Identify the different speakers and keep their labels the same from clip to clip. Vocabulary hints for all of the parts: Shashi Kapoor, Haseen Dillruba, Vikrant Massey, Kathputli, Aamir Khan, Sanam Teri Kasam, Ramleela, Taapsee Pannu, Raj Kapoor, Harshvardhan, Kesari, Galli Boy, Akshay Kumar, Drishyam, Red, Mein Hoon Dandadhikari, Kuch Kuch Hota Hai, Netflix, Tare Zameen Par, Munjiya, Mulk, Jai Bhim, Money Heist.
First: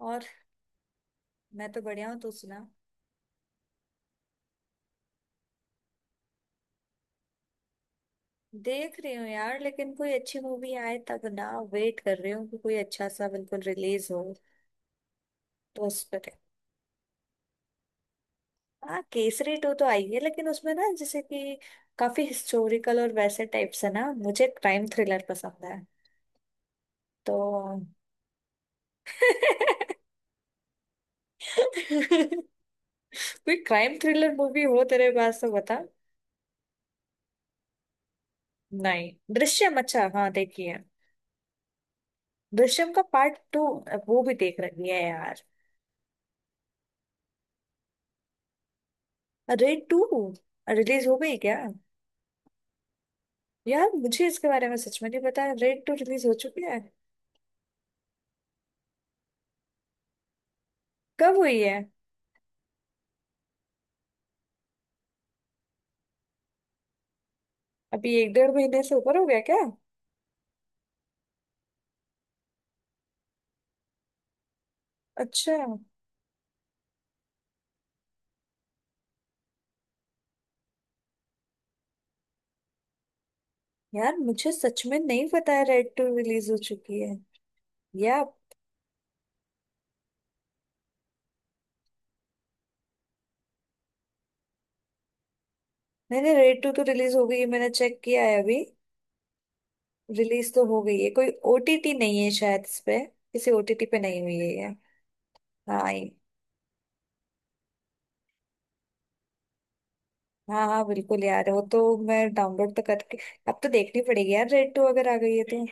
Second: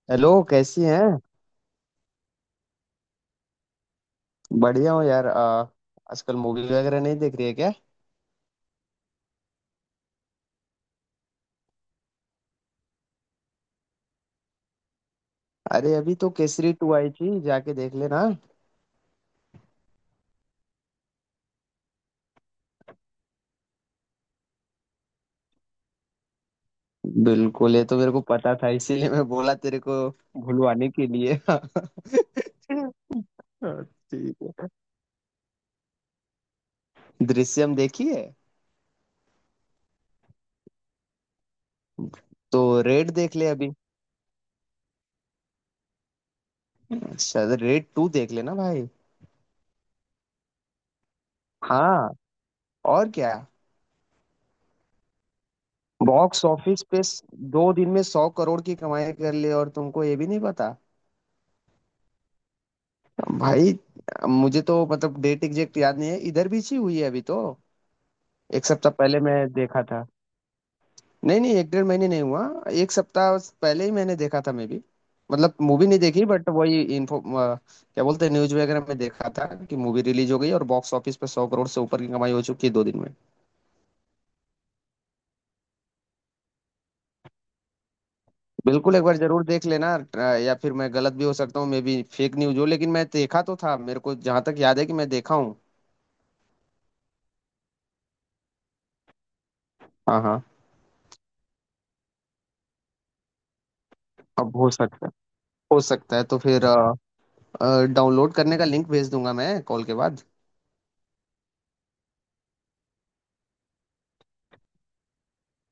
Speaker 1: और
Speaker 2: हेलो, कैसी हैं?
Speaker 1: मैं तो बढ़िया हूँ। तू सुना।
Speaker 2: बढ़िया हूँ यार। आजकल मूवी वगैरह नहीं देख रही है क्या?
Speaker 1: देख रही हूँ यार लेकिन कोई अच्छी मूवी आए तब ना। वेट कर रही हूँ कि कोई अच्छा सा बिल्कुल रिलीज हो। तो
Speaker 2: अरे,
Speaker 1: उस
Speaker 2: अभी
Speaker 1: पर
Speaker 2: तो केसरी टू आई थी, जाके देख लेना।
Speaker 1: हाँ, केसरी टू तो आई है लेकिन उसमें ना जैसे कि काफी हिस्टोरिकल और वैसे टाइप से ना, मुझे क्राइम थ्रिलर पसंद है। तो
Speaker 2: बिल्कुल, ये तो मेरे को पता था, इसीलिए मैं बोला तेरे को भुलवाने के लिए।
Speaker 1: कोई
Speaker 2: हाँ।
Speaker 1: क्राइम थ्रिलर
Speaker 2: ठीक
Speaker 1: मूवी
Speaker 2: है,
Speaker 1: हो तेरे पास तो बता।
Speaker 2: दृश्यम देखी है?
Speaker 1: नहीं, दृश्यम अच्छा हाँ देखिए।
Speaker 2: तो
Speaker 1: दृश्यम का
Speaker 2: रेड
Speaker 1: पार्ट
Speaker 2: देख ले
Speaker 1: टू
Speaker 2: अभी।
Speaker 1: वो भी देख रही है यार।
Speaker 2: अच्छा, रेड टू देख लेना भाई।
Speaker 1: अरे टू रिलीज हो गई क्या?
Speaker 2: हाँ। और क्या।
Speaker 1: यार मुझे इसके बारे में सच में नहीं पता रेड टू रिलीज हो
Speaker 2: बॉक्स
Speaker 1: चुकी है।
Speaker 2: ऑफिस पे 2 दिन में 100 करोड़ की कमाई कर ली और तुमको ये भी नहीं पता।
Speaker 1: कब हुई है?
Speaker 2: भाई, मुझे तो मतलब डेट एग्जैक्ट याद नहीं है, इधर भी इसी हुई है अभी तो।
Speaker 1: अभी एक डेढ़
Speaker 2: एक
Speaker 1: महीने
Speaker 2: सप्ताह
Speaker 1: से ऊपर
Speaker 2: पहले
Speaker 1: हो
Speaker 2: मैं
Speaker 1: गया क्या?
Speaker 2: देखा था। नहीं, नहीं, एक डेढ़ महीने नहीं हुआ। एक सप्ताह पहले ही मैंने देखा था, मैं भी। मतलब
Speaker 1: अच्छा।
Speaker 2: मूवी नहीं देखी, बट वही इन्फो, क्या बोलते हैं, न्यूज वगैरह में देखा था कि मूवी रिलीज हो गई और बॉक्स ऑफिस पे 100 करोड़ से ऊपर की कमाई हो चुकी है 2 दिन में।
Speaker 1: यार मुझे सच में नहीं पता है रेड टू रिलीज हो चुकी है या।
Speaker 2: बिल्कुल एक बार जरूर देख लेना। या फिर मैं गलत भी हो सकता हूँ, मे बी फेक न्यूज हो, लेकिन मैं देखा तो था, मेरे को जहां तक याद है कि मैं देखा हूँ।
Speaker 1: मैंने रेड टू, तो रिलीज हो गई है मैंने चेक किया है अभी।
Speaker 2: हाँ, हाँ।
Speaker 1: रिलीज तो हो गई है, कोई ओटीटी नहीं है शायद इस पे। किसी ओटीटी पे नहीं हुई है
Speaker 2: अब हो
Speaker 1: ये।
Speaker 2: सकता है। हो
Speaker 1: हाँ ये-
Speaker 2: सकता है, तो फिर डाउनलोड करने का लिंक भेज दूंगा मैं कॉल के बाद।
Speaker 1: हाँ हाँ बिल्कुल यार वो तो। मैं डाउनलोड तो करके अब तो देखनी पड़ेगी यार रेड टू अगर आ गई है तो।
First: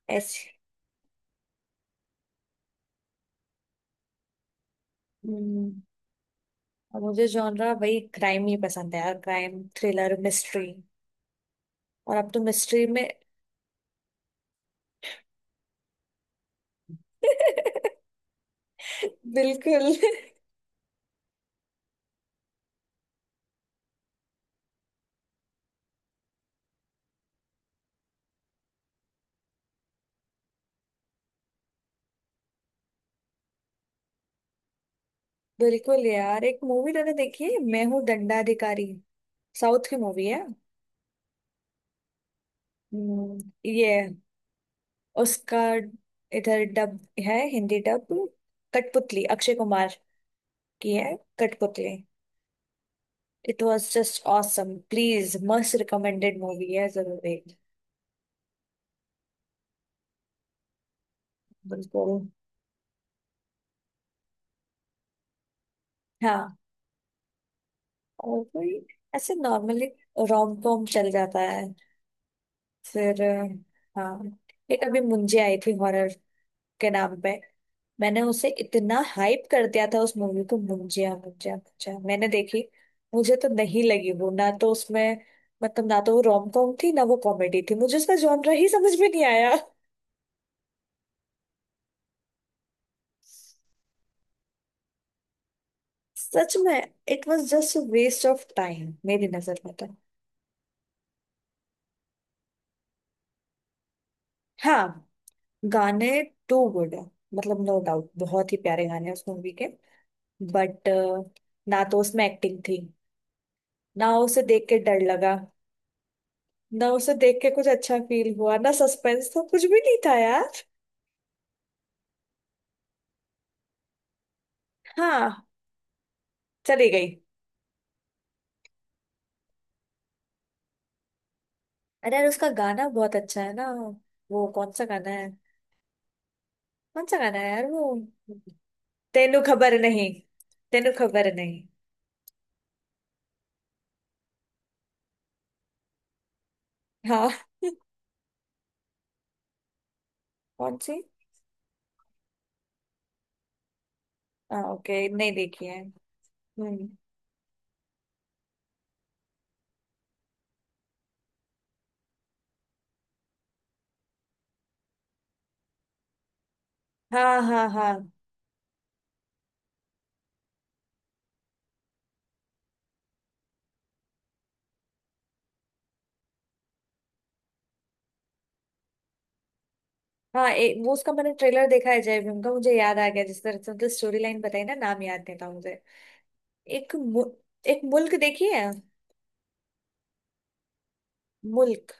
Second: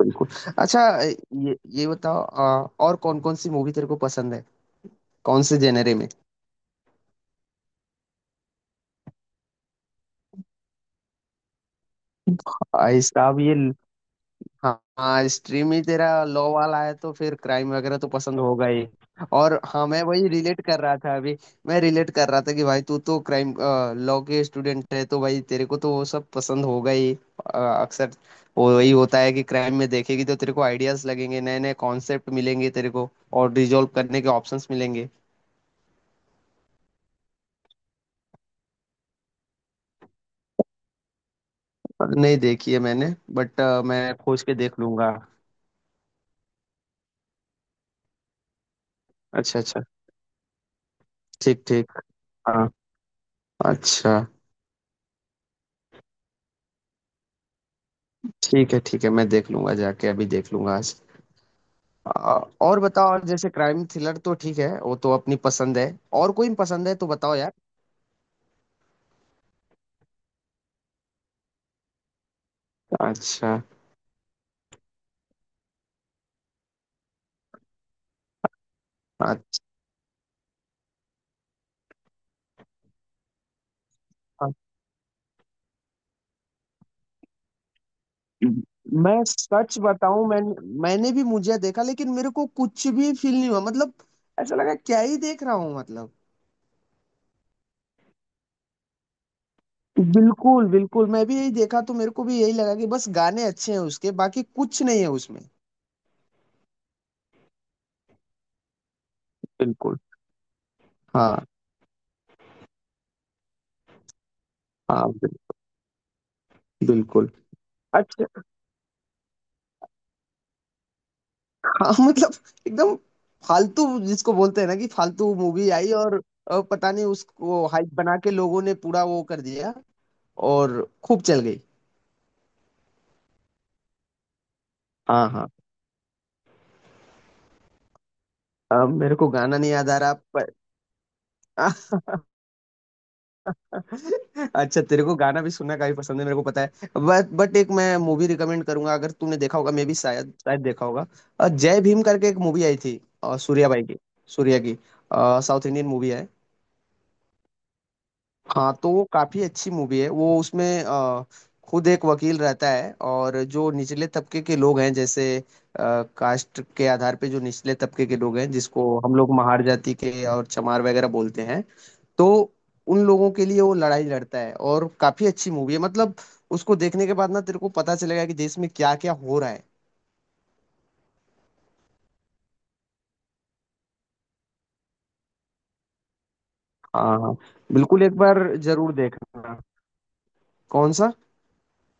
Speaker 2: बिल्कुल।
Speaker 1: ऐसी।
Speaker 2: अच्छा, ये बताओ, और कौन कौन सी मूवी तेरे को पसंद है? कौन से
Speaker 1: हम्म
Speaker 2: जेनरे में?
Speaker 1: और मुझे जॉनरा वही क्राइम नहीं पसंद है यार। क्राइम थ्रिलर मिस्ट्री और अब तो मिस्ट्री
Speaker 2: आ,
Speaker 1: में
Speaker 2: इस- अब ये हाँ, हाँ, स्ट्रीम ही तेरा लॉ वाला है, तो फिर क्राइम वगैरह तो पसंद होगा ही। और
Speaker 1: बिल्कुल।
Speaker 2: हाँ, मैं वही रिलेट कर रहा था अभी। मैं रिलेट कर रहा था कि भाई, तू तो क्राइम लॉ के स्टूडेंट है, तो भाई तेरे को तो वो सब पसंद होगा ही। अक्सर वो वही होता है कि क्राइम में देखेगी तो तेरे को आइडियाज लगेंगे, नए नए कॉन्सेप्ट मिलेंगे तेरे को और रिजॉल्व करने के ऑप्शंस मिलेंगे।
Speaker 1: बिल्कुल यार, एक मूवी मैंने देखी है, मैं हूँ दंडाधिकारी। साउथ की मूवी है।
Speaker 2: नहीं देखी है मैंने। बट
Speaker 1: ये
Speaker 2: मैं खोज के देख लूंगा।
Speaker 1: उसका इधर डब है, हिंदी डब। कठपुतली, अक्षय
Speaker 2: अच्छा, अच्छा।
Speaker 1: कुमार की है।
Speaker 2: ठीक, ठीक।
Speaker 1: कठपुतली।
Speaker 2: हाँ।
Speaker 1: इट वॉज
Speaker 2: अच्छा,
Speaker 1: just awesome, please must recommended movie है, जरूर देख।
Speaker 2: ठीक है, ठीक है, मैं देख लूंगा, जाके अभी देख लूंगा आज।
Speaker 1: बिल्कुल।
Speaker 2: अ, और बताओ, और जैसे क्राइम थ्रिलर तो ठीक है, वो तो अपनी पसंद है। और कोई
Speaker 1: हाँ
Speaker 2: पसंद है तो बताओ यार।
Speaker 1: और कोई ऐसे नॉर्मली रोम कॉम चल जाता है। फिर
Speaker 2: अच्छा।
Speaker 1: हाँ एक अभी मुंजे आई थी हॉरर के नाम पे। मैंने उसे इतना हाइप
Speaker 2: अच्छा,
Speaker 1: कर दिया था उस मूवी को। मुंजिया मुंजिया मुंजिया मैंने देखी। मुझे तो नहीं लगी वो, ना तो उसमें मतलब, ना तो वो रोम कॉम थी ना वो कॉमेडी थी, मुझे उसका जॉनर ही समझ में
Speaker 2: मैं
Speaker 1: नहीं आया।
Speaker 2: सच बताऊं? मैंने भी मुझे देखा, लेकिन मेरे को कुछ भी फील नहीं हुआ मतलब। ऐसा लगा क्या ही देख रहा हूँ मतलब।
Speaker 1: सच में it was just waste of time मेरी नजर में तो।
Speaker 2: बिल्कुल, बिल्कुल, मैं भी यही देखा तो मेरे को भी यही लगा कि बस गाने अच्छे हैं उसके, बाकी कुछ नहीं है
Speaker 1: हाँ,
Speaker 2: उसमें।
Speaker 1: गाने टू गुड है। मतलब नो डाउट बहुत ही प्यारे गाने हैं उस मूवी के।
Speaker 2: बिल्कुल।
Speaker 1: बट
Speaker 2: हाँ।
Speaker 1: ना तो उसमें एक्टिंग थी, ना उसे देख के डर
Speaker 2: हाँ,
Speaker 1: लगा, ना उसे
Speaker 2: बिल्कुल।
Speaker 1: देख के कुछ अच्छा
Speaker 2: अच्छा।
Speaker 1: फील हुआ, ना सस्पेंस था, कुछ भी नहीं था यार।
Speaker 2: हाँ। मतलब एकदम फालतू, जिसको बोलते हैं ना, कि फालतू
Speaker 1: हाँ
Speaker 2: मूवी आई और,
Speaker 1: चली
Speaker 2: पता नहीं
Speaker 1: गई।
Speaker 2: उसको हाइप बना के लोगों ने पूरा वो कर दिया। और खूब चल गई।
Speaker 1: अरे यार उसका गाना बहुत अच्छा है ना। वो कौन सा गाना है?
Speaker 2: हाँ, हाँ।
Speaker 1: कौन सा गाना है यार वो?
Speaker 2: अब मेरे को
Speaker 1: तेनू
Speaker 2: गाना नहीं
Speaker 1: खबर
Speaker 2: याद आ
Speaker 1: नहीं,
Speaker 2: रहा पर।
Speaker 1: तेनू खबर नहीं।
Speaker 2: अच्छा, तेरे को गाना भी सुनना काफी पसंद है, मेरे को पता है।
Speaker 1: हाँ
Speaker 2: बट एक मैं मूवी रिकमेंड करूंगा, अगर तूने देखा होगा मे भी, शायद शायद
Speaker 1: कौन
Speaker 2: देखा
Speaker 1: सी?
Speaker 2: होगा। जय भीम करके एक मूवी आई थी, सूर्या भाई की। सूर्या
Speaker 1: हाँ
Speaker 2: की।
Speaker 1: ओके, नहीं देखी
Speaker 2: साउथ
Speaker 1: है।
Speaker 2: इंडियन मूवी है।
Speaker 1: हम्म।
Speaker 2: हाँ, तो वो काफी अच्छी मूवी है। वो उसमें खुद एक वकील रहता है और जो निचले तबके के लोग हैं, जैसे कास्ट के आधार पे
Speaker 1: हाँ
Speaker 2: जो
Speaker 1: हाँ
Speaker 2: निचले
Speaker 1: हाँ।
Speaker 2: तबके के लोग हैं, जिसको हम लोग महार जाति के और चमार वगैरह बोलते हैं, तो उन लोगों के लिए वो लड़ाई लड़ता है और काफी अच्छी मूवी है मतलब। उसको देखने के बाद ना तेरे को पता चलेगा कि देश में क्या क्या हो रहा है।
Speaker 1: हाँ वो उसका मैंने ट्रेलर देखा है जय भीम का, मुझे याद आ गया जिस तरह से उनकी स्टोरी लाइन बताई ना, नाम याद नहीं था मुझे। एक
Speaker 2: हाँ,
Speaker 1: मु,
Speaker 2: हाँ।
Speaker 1: एक
Speaker 2: बिल्कुल
Speaker 1: मुल्क
Speaker 2: एक बार
Speaker 1: देखी है।
Speaker 2: जरूर देखना। कौन सा?
Speaker 1: मुल्क।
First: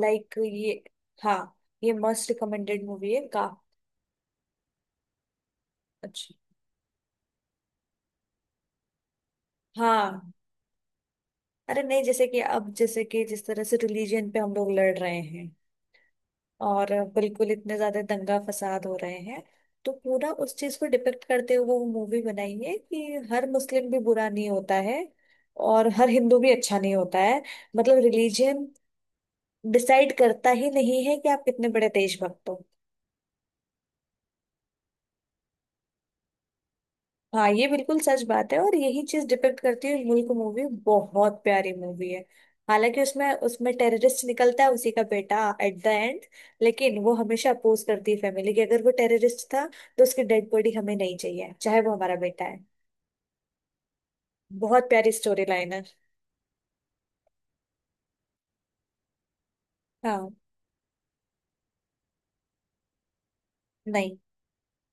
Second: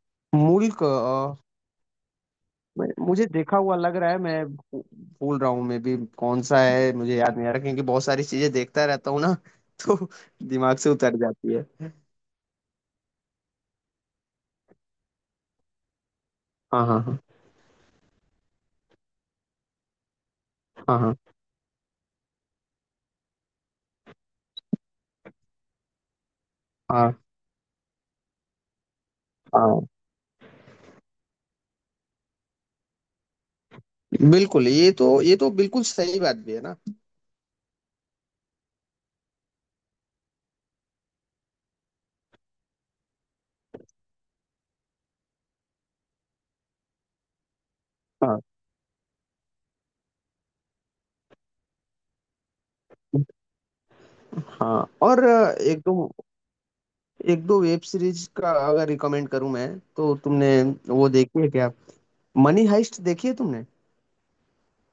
Speaker 1: लाइक ये।
Speaker 2: मुल्क?
Speaker 1: हाँ ये मोस्ट रिकमेंडेड मूवी है
Speaker 2: मुझे
Speaker 1: का।
Speaker 2: देखा हुआ लग रहा है, मैं भूल रहा हूँ, मैं भी
Speaker 1: अच्छी।
Speaker 2: कौन सा है, मुझे याद नहीं आ रहा, क्योंकि बहुत सारी चीजें देखता रहता हूँ ना। तो
Speaker 1: हाँ।
Speaker 2: दिमाग से उतर जाती है।
Speaker 1: अरे नहीं जैसे कि अब जैसे कि जिस तरह से रिलीजन पे हम लोग लड़ रहे हैं
Speaker 2: हाँ,
Speaker 1: और
Speaker 2: हाँ,
Speaker 1: बिल्कुल इतने ज्यादा दंगा फसाद हो रहे हैं। तो पूरा उस चीज को
Speaker 2: हाँ, हाँ,
Speaker 1: डिपेक्ट करते हुए वो मूवी बनाई है कि हर मुस्लिम भी बुरा नहीं होता है और हर हिंदू भी अच्छा नहीं होता
Speaker 2: हाँ,
Speaker 1: है। मतलब रिलीजन
Speaker 2: हाँ, हाँ।
Speaker 1: डिसाइड करता ही नहीं है कि आप कितने बड़े देशभक्त हो।
Speaker 2: बिल्कुल, ये तो, ये तो बिल्कुल सही बात भी है ना।
Speaker 1: हाँ ये बिल्कुल सच बात है और यही चीज डिपेक्ट करती है। मुल्क मूवी बहुत प्यारी मूवी है। हालांकि उसमें उसमें टेररिस्ट निकलता है उसी का बेटा एट द एंड, लेकिन वो हमेशा अपोज करती है
Speaker 2: हाँ,
Speaker 1: फैमिली की, अगर वो टेररिस्ट था तो उसकी डेड बॉडी हमें नहीं चाहिए चाहे वो हमारा बेटा है।
Speaker 2: हाँ।
Speaker 1: बहुत प्यारी
Speaker 2: और
Speaker 1: स्टोरी लाइन
Speaker 2: एक
Speaker 1: है।
Speaker 2: दो एक दो वेब सीरीज का अगर रिकमेंड करूँ मैं, तो
Speaker 1: हाँ।
Speaker 2: तुमने वो देखी है क्या? मनी हाइस्ट देखी है तुमने?
Speaker 1: नहीं,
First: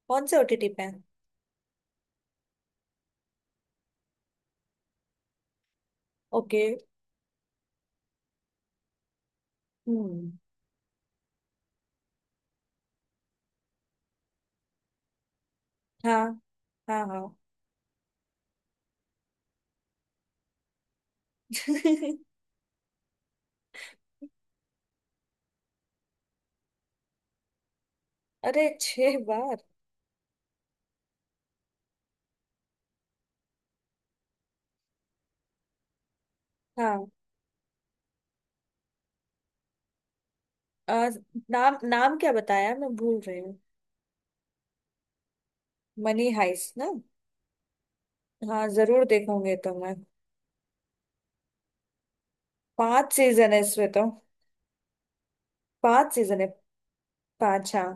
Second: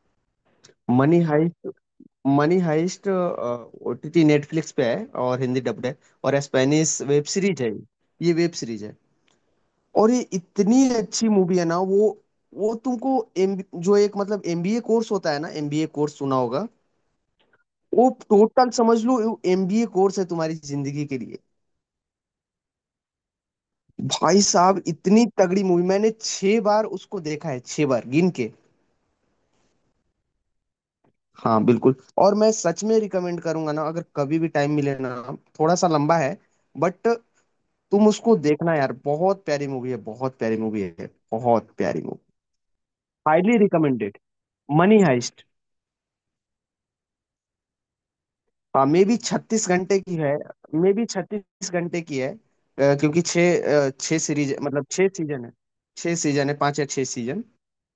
Speaker 1: कौन से ओटीटी पे है?
Speaker 2: Money heist. Money heist OTT Netflix पे है और हिंदी डब्ड है। और
Speaker 1: ओके।
Speaker 2: स्पेनिश वेब सीरीज है ये। ये वेब सीरीज है। और ये
Speaker 1: हम्म।
Speaker 2: इतनी अच्छी मूवी है ना, वो तुमको एम जो एक मतलब एमबीए कोर्स होता है ना, एमबीए कोर्स
Speaker 1: हाँ
Speaker 2: सुना होगा।
Speaker 1: हाँ हाँ
Speaker 2: वो टोटल समझ लो एमबीए कोर्स है तुम्हारी जिंदगी के लिए। भाई साहब, इतनी तगड़ी मूवी मैंने 6 बार उसको देखा है, 6 बार गिन के।
Speaker 1: अरे छह बार?
Speaker 2: हाँ, बिल्कुल। और मैं सच में रिकमेंड करूंगा ना, अगर कभी भी टाइम मिले ना। थोड़ा सा लंबा है,
Speaker 1: हाँ।
Speaker 2: बट तुम उसको देखना यार, बहुत प्यारी मूवी है, बहुत प्यारी मूवी
Speaker 1: अ,
Speaker 2: है, बहुत
Speaker 1: नाम,
Speaker 2: प्यारी
Speaker 1: नाम
Speaker 2: मूवी।
Speaker 1: क्या बताया, मैं भूल रही
Speaker 2: हाईली
Speaker 1: हूँ।
Speaker 2: Recommended, money heist.
Speaker 1: Money heist ना। हाँ
Speaker 2: हाँ, मे
Speaker 1: जरूर
Speaker 2: बी
Speaker 1: देखूंगी
Speaker 2: छत्तीस
Speaker 1: तो मैं।
Speaker 2: घंटे की है, मे बी 36 घंटे की है।
Speaker 1: पांच
Speaker 2: क्योंकि
Speaker 1: सीजन है
Speaker 2: छः,
Speaker 1: इसमें तो।
Speaker 2: छः सीरीज मतलब 6 सीजन है,
Speaker 1: पांच
Speaker 2: छः
Speaker 1: सीजन है।
Speaker 2: सीजन है, 5 या 6 सीजन।
Speaker 1: पांच हाँ।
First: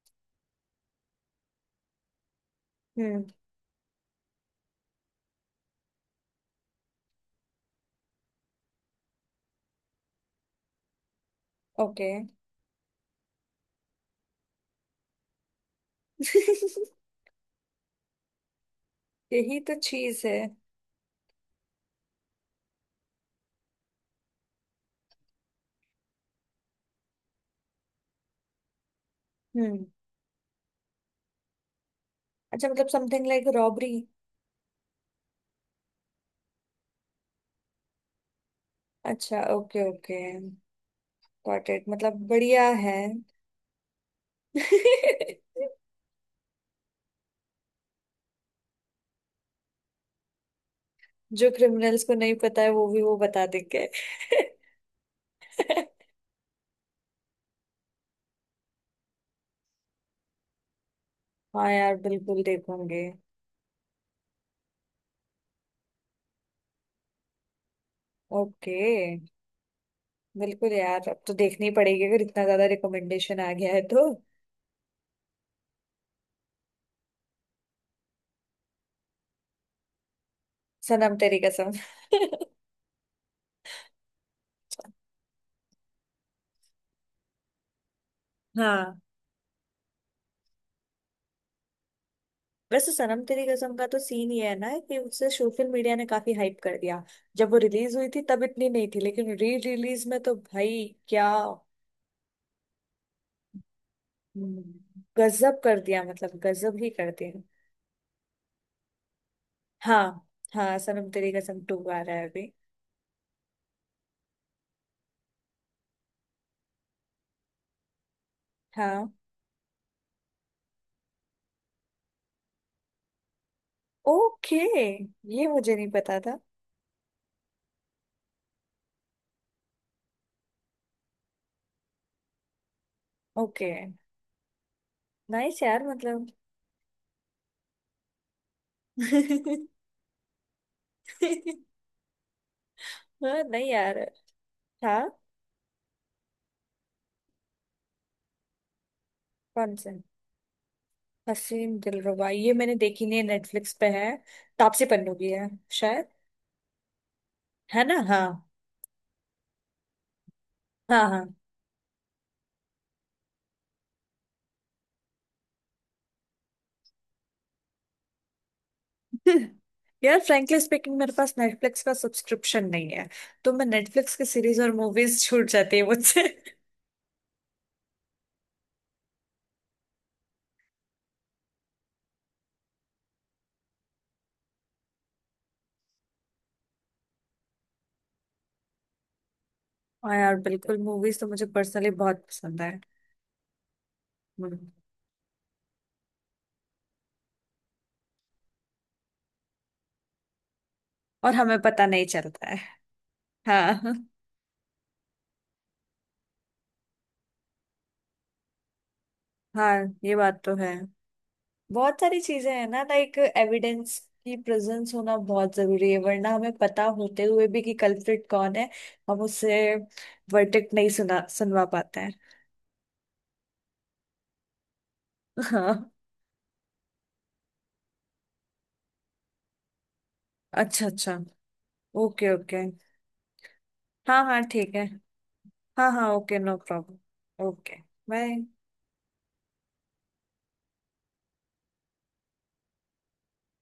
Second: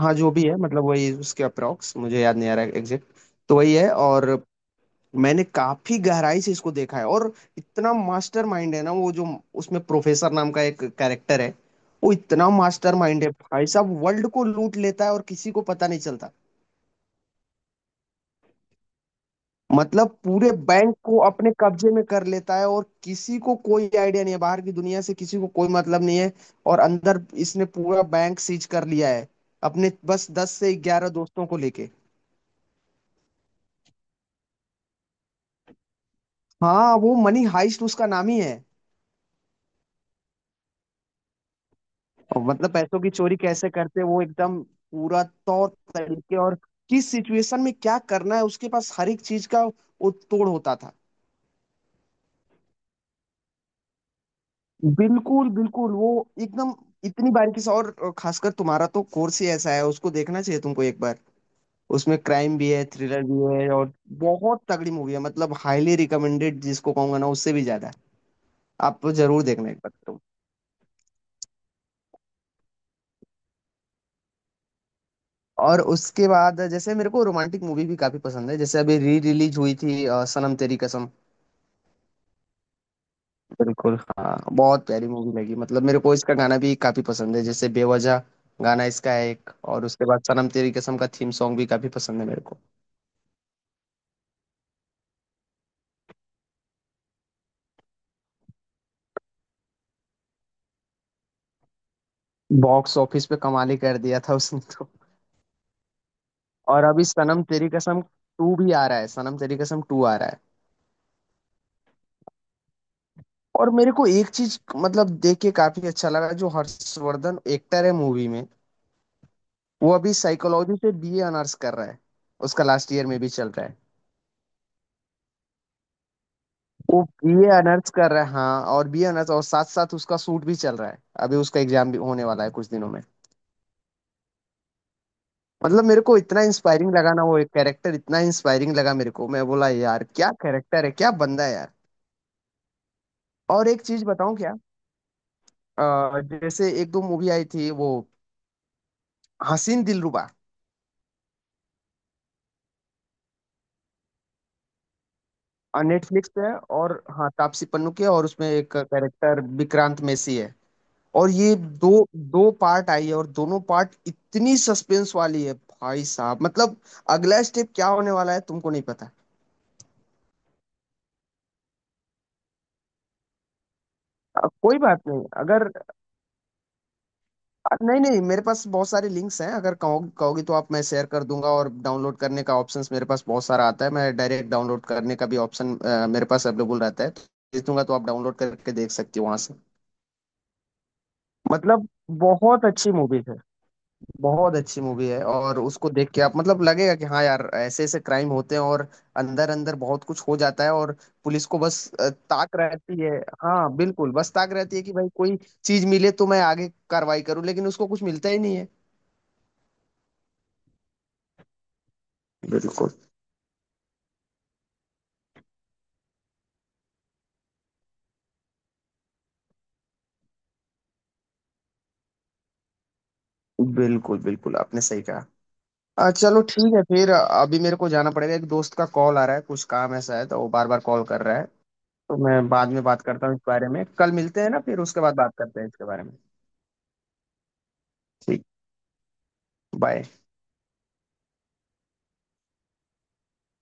Speaker 2: हाँ, जो भी है, मतलब वही उसके अप्रॉक्स, मुझे याद नहीं आ रहा एग्जैक्ट।
Speaker 1: हम्म।
Speaker 2: तो वही है। और मैंने काफी गहराई से इसको देखा है, और इतना मास्टर माइंड है ना वो, जो उसमें प्रोफेसर नाम का एक कैरेक्टर है,
Speaker 1: ओके
Speaker 2: वो इतना मास्टर माइंड है, भाई साहब, वर्ल्ड को लूट लेता है और किसी को पता नहीं चलता।
Speaker 1: यही तो
Speaker 2: मतलब
Speaker 1: चीज है।
Speaker 2: पूरे बैंक को अपने कब्जे में कर लेता है और किसी को कोई आइडिया नहीं है, बाहर की दुनिया से किसी को कोई मतलब नहीं है और अंदर इसने पूरा बैंक सीज कर लिया है,
Speaker 1: हम्म।
Speaker 2: अपने बस 10 से 11 दोस्तों को लेके।
Speaker 1: अच्छा मतलब समथिंग लाइक रॉबरी।
Speaker 2: हाँ, वो मनी हाइस्ट उसका नाम ही है।
Speaker 1: अच्छा ओके ओके। गॉट इट, मतलब
Speaker 2: और
Speaker 1: बढ़िया
Speaker 2: मतलब
Speaker 1: है।
Speaker 2: पैसों की चोरी कैसे करते हैं वो एकदम पूरा तौर तरीके, और किस सिचुएशन में क्या करना है, उसके पास हर एक चीज का वो तोड़ होता था।
Speaker 1: जो क्रिमिनल्स को नहीं पता है वो भी वो बता देंगे
Speaker 2: बिल्कुल, बिल्कुल, वो एकदम इतनी बारीकी से, और खासकर तुम्हारा तो कोर्स ही ऐसा है, उसको देखना चाहिए तुमको एक बार।
Speaker 1: हाँ यार
Speaker 2: उसमें
Speaker 1: बिल्कुल
Speaker 2: क्राइम भी है,
Speaker 1: देखूंगे।
Speaker 2: थ्रिलर भी है, और बहुत तगड़ी मूवी है, मतलब हाईली रिकमेंडेड जिसको कहूंगा ना, उससे भी ज्यादा।
Speaker 1: ओके।
Speaker 2: आप तो जरूर देखना एक बार तुम।
Speaker 1: बिल्कुल यार अब तो देखनी पड़ेगी, अगर इतना ज्यादा रिकमेंडेशन आ गया है तो।
Speaker 2: और उसके बाद, जैसे मेरे को रोमांटिक मूवी भी काफी पसंद है, जैसे अभी री रिलीज हुई थी, सनम तेरी कसम।
Speaker 1: सनम तेरी कसम
Speaker 2: बिल्कुल, हाँ, बहुत प्यारी मूवी लगी, मतलब मेरे को इसका गाना भी काफी पसंद है, जैसे बेवजह गाना
Speaker 1: हाँ
Speaker 2: इसका है एक, और उसके बाद सनम तेरी कसम का थीम सॉन्ग भी काफी पसंद है मेरे को।
Speaker 1: वैसे सनम तेरी कसम का तो सीन ये है ना कि उसे सोशल मीडिया ने काफी हाइप कर दिया। जब वो रिलीज हुई थी तब इतनी नहीं थी लेकिन री रिलीज में तो भाई क्या।
Speaker 2: बॉक्स ऑफिस पे कमाल ही कर दिया था उसने तो।
Speaker 1: गजब कर दिया, मतलब गजब
Speaker 2: और
Speaker 1: ही
Speaker 2: अभी
Speaker 1: कर दिया।
Speaker 2: सनम तेरी कसम टू भी आ रहा है, सनम तेरी कसम टू आ
Speaker 1: हाँ
Speaker 2: रहा है।
Speaker 1: हाँ सनम तेरी कसम टू आ रहा है अभी।
Speaker 2: और मेरे को एक चीज मतलब देख के काफी अच्छा लगा, जो हर्षवर्धन एक्टर है मूवी में,
Speaker 1: हाँ
Speaker 2: वो अभी साइकोलॉजी से बीए ऑनर्स कर रहा है, उसका लास्ट ईयर में भी चल रहा है।
Speaker 1: ओके, ये मुझे नहीं पता था।
Speaker 2: वो बीए ऑनर्स कर रहा है। हाँ, और बीए ऑनर्स और साथ साथ उसका सूट भी चल रहा है। अभी उसका एग्जाम भी होने वाला है कुछ दिनों में।
Speaker 1: ओके नाइस यार
Speaker 2: मतलब मेरे को
Speaker 1: मतलब
Speaker 2: इतना इंस्पायरिंग लगा ना वो एक कैरेक्टर, इतना इंस्पायरिंग लगा मेरे को, मैं बोला यार क्या कैरेक्टर है, क्या बंदा है यार।
Speaker 1: हाँ
Speaker 2: और
Speaker 1: नहीं
Speaker 2: एक
Speaker 1: यार।
Speaker 2: चीज बताऊं क्या?
Speaker 1: हाँ।
Speaker 2: जैसे एक दो मूवी आई थी, वो
Speaker 1: कौन
Speaker 2: हसीन
Speaker 1: सा?
Speaker 2: दिलरुबा,
Speaker 1: हसीन दिलरुबा ये मैंने देखी नहीं है, नेटफ्लिक्स पे है। तापसी पन्नू की है शायद।
Speaker 2: नेटफ्लिक्स पे है, और हाँ, तापसी
Speaker 1: है
Speaker 2: पन्नू
Speaker 1: ना
Speaker 2: की है
Speaker 1: हाँ।
Speaker 2: और उसमें एक कैरेक्टर विक्रांत मैसी है।
Speaker 1: हाँ
Speaker 2: और
Speaker 1: हाँ।
Speaker 2: ये दो दो पार्ट आई है, और दोनों पार्ट इतनी सस्पेंस वाली है भाई साहब, मतलब अगला स्टेप क्या होने वाला है तुमको नहीं पता।
Speaker 1: यार फ्रैंकली स्पीकिंग मेरे पास नेटफ्लिक्स का सब्सक्रिप्शन नहीं है। तो मैं नेटफ्लिक्स की सीरीज और
Speaker 2: कोई बात
Speaker 1: मूवीज
Speaker 2: नहीं,
Speaker 1: छूट
Speaker 2: अगर,
Speaker 1: जाती है मुझसे
Speaker 2: नहीं, नहीं, मेरे पास बहुत सारे लिंक्स हैं, अगर कहो, कहोगी तो आप, मैं शेयर कर दूंगा, और डाउनलोड करने का ऑप्शंस मेरे पास बहुत सारा आता है, मैं डायरेक्ट डाउनलोड करने का भी ऑप्शन मेरे पास अवेलेबल रहता है, तो भेज दूंगा तो आप डाउनलोड करके देख सकती हो वहां से।
Speaker 1: हाँ यार बिल्कुल, मूवीज तो मुझे
Speaker 2: मतलब
Speaker 1: पर्सनली बहुत पसंद
Speaker 2: बहुत
Speaker 1: है।
Speaker 2: अच्छी मूवी है, बहुत
Speaker 1: हम्म,
Speaker 2: अच्छी मूवी है, और उसको देख के आप मतलब लगेगा कि हाँ यार, ऐसे ऐसे क्राइम होते हैं, और अंदर अंदर बहुत कुछ हो जाता है, और
Speaker 1: और
Speaker 2: पुलिस
Speaker 1: हमें
Speaker 2: को बस
Speaker 1: पता नहीं चलता
Speaker 2: ताक
Speaker 1: है।
Speaker 2: रहती है। हाँ,
Speaker 1: हाँ
Speaker 2: बिल्कुल, बस ताक रहती है कि भाई कोई चीज मिले तो मैं आगे कार्रवाई करूँ, लेकिन उसको कुछ मिलता ही नहीं है।
Speaker 1: हाँ ये बात तो है। बहुत सारी चीजें हैं ना,
Speaker 2: बिल्कुल,
Speaker 1: लाइक एविडेंस की प्रेजेंस होना बहुत जरूरी है, वरना हमें पता होते हुए भी कि कल्प्रिट कौन है, हम उससे वर्डिक्ट नहीं सुना सुनवा पाते हैं।
Speaker 2: बिल्कुल, बिल्कुल आपने सही कहा।
Speaker 1: हाँ।
Speaker 2: चलो ठीक है, फिर अभी मेरे को जाना पड़ेगा, एक दोस्त का कॉल आ रहा है, कुछ काम ऐसा है, तो वो बार बार
Speaker 1: अच्छा
Speaker 2: कॉल
Speaker 1: अच्छा।
Speaker 2: कर रहा है, तो
Speaker 1: ओके
Speaker 2: मैं
Speaker 1: ओके।
Speaker 2: बाद में बात करता हूँ इस बारे में, कल
Speaker 1: हाँ
Speaker 2: मिलते
Speaker 1: हाँ
Speaker 2: हैं ना
Speaker 1: ठीक
Speaker 2: फिर
Speaker 1: है।
Speaker 2: उसके बाद बात करते हैं इसके
Speaker 1: हाँ
Speaker 2: बारे
Speaker 1: हाँ
Speaker 2: में।
Speaker 1: Okay no problem okay.
Speaker 2: ठीक।
Speaker 1: बाय।
Speaker 2: बाय।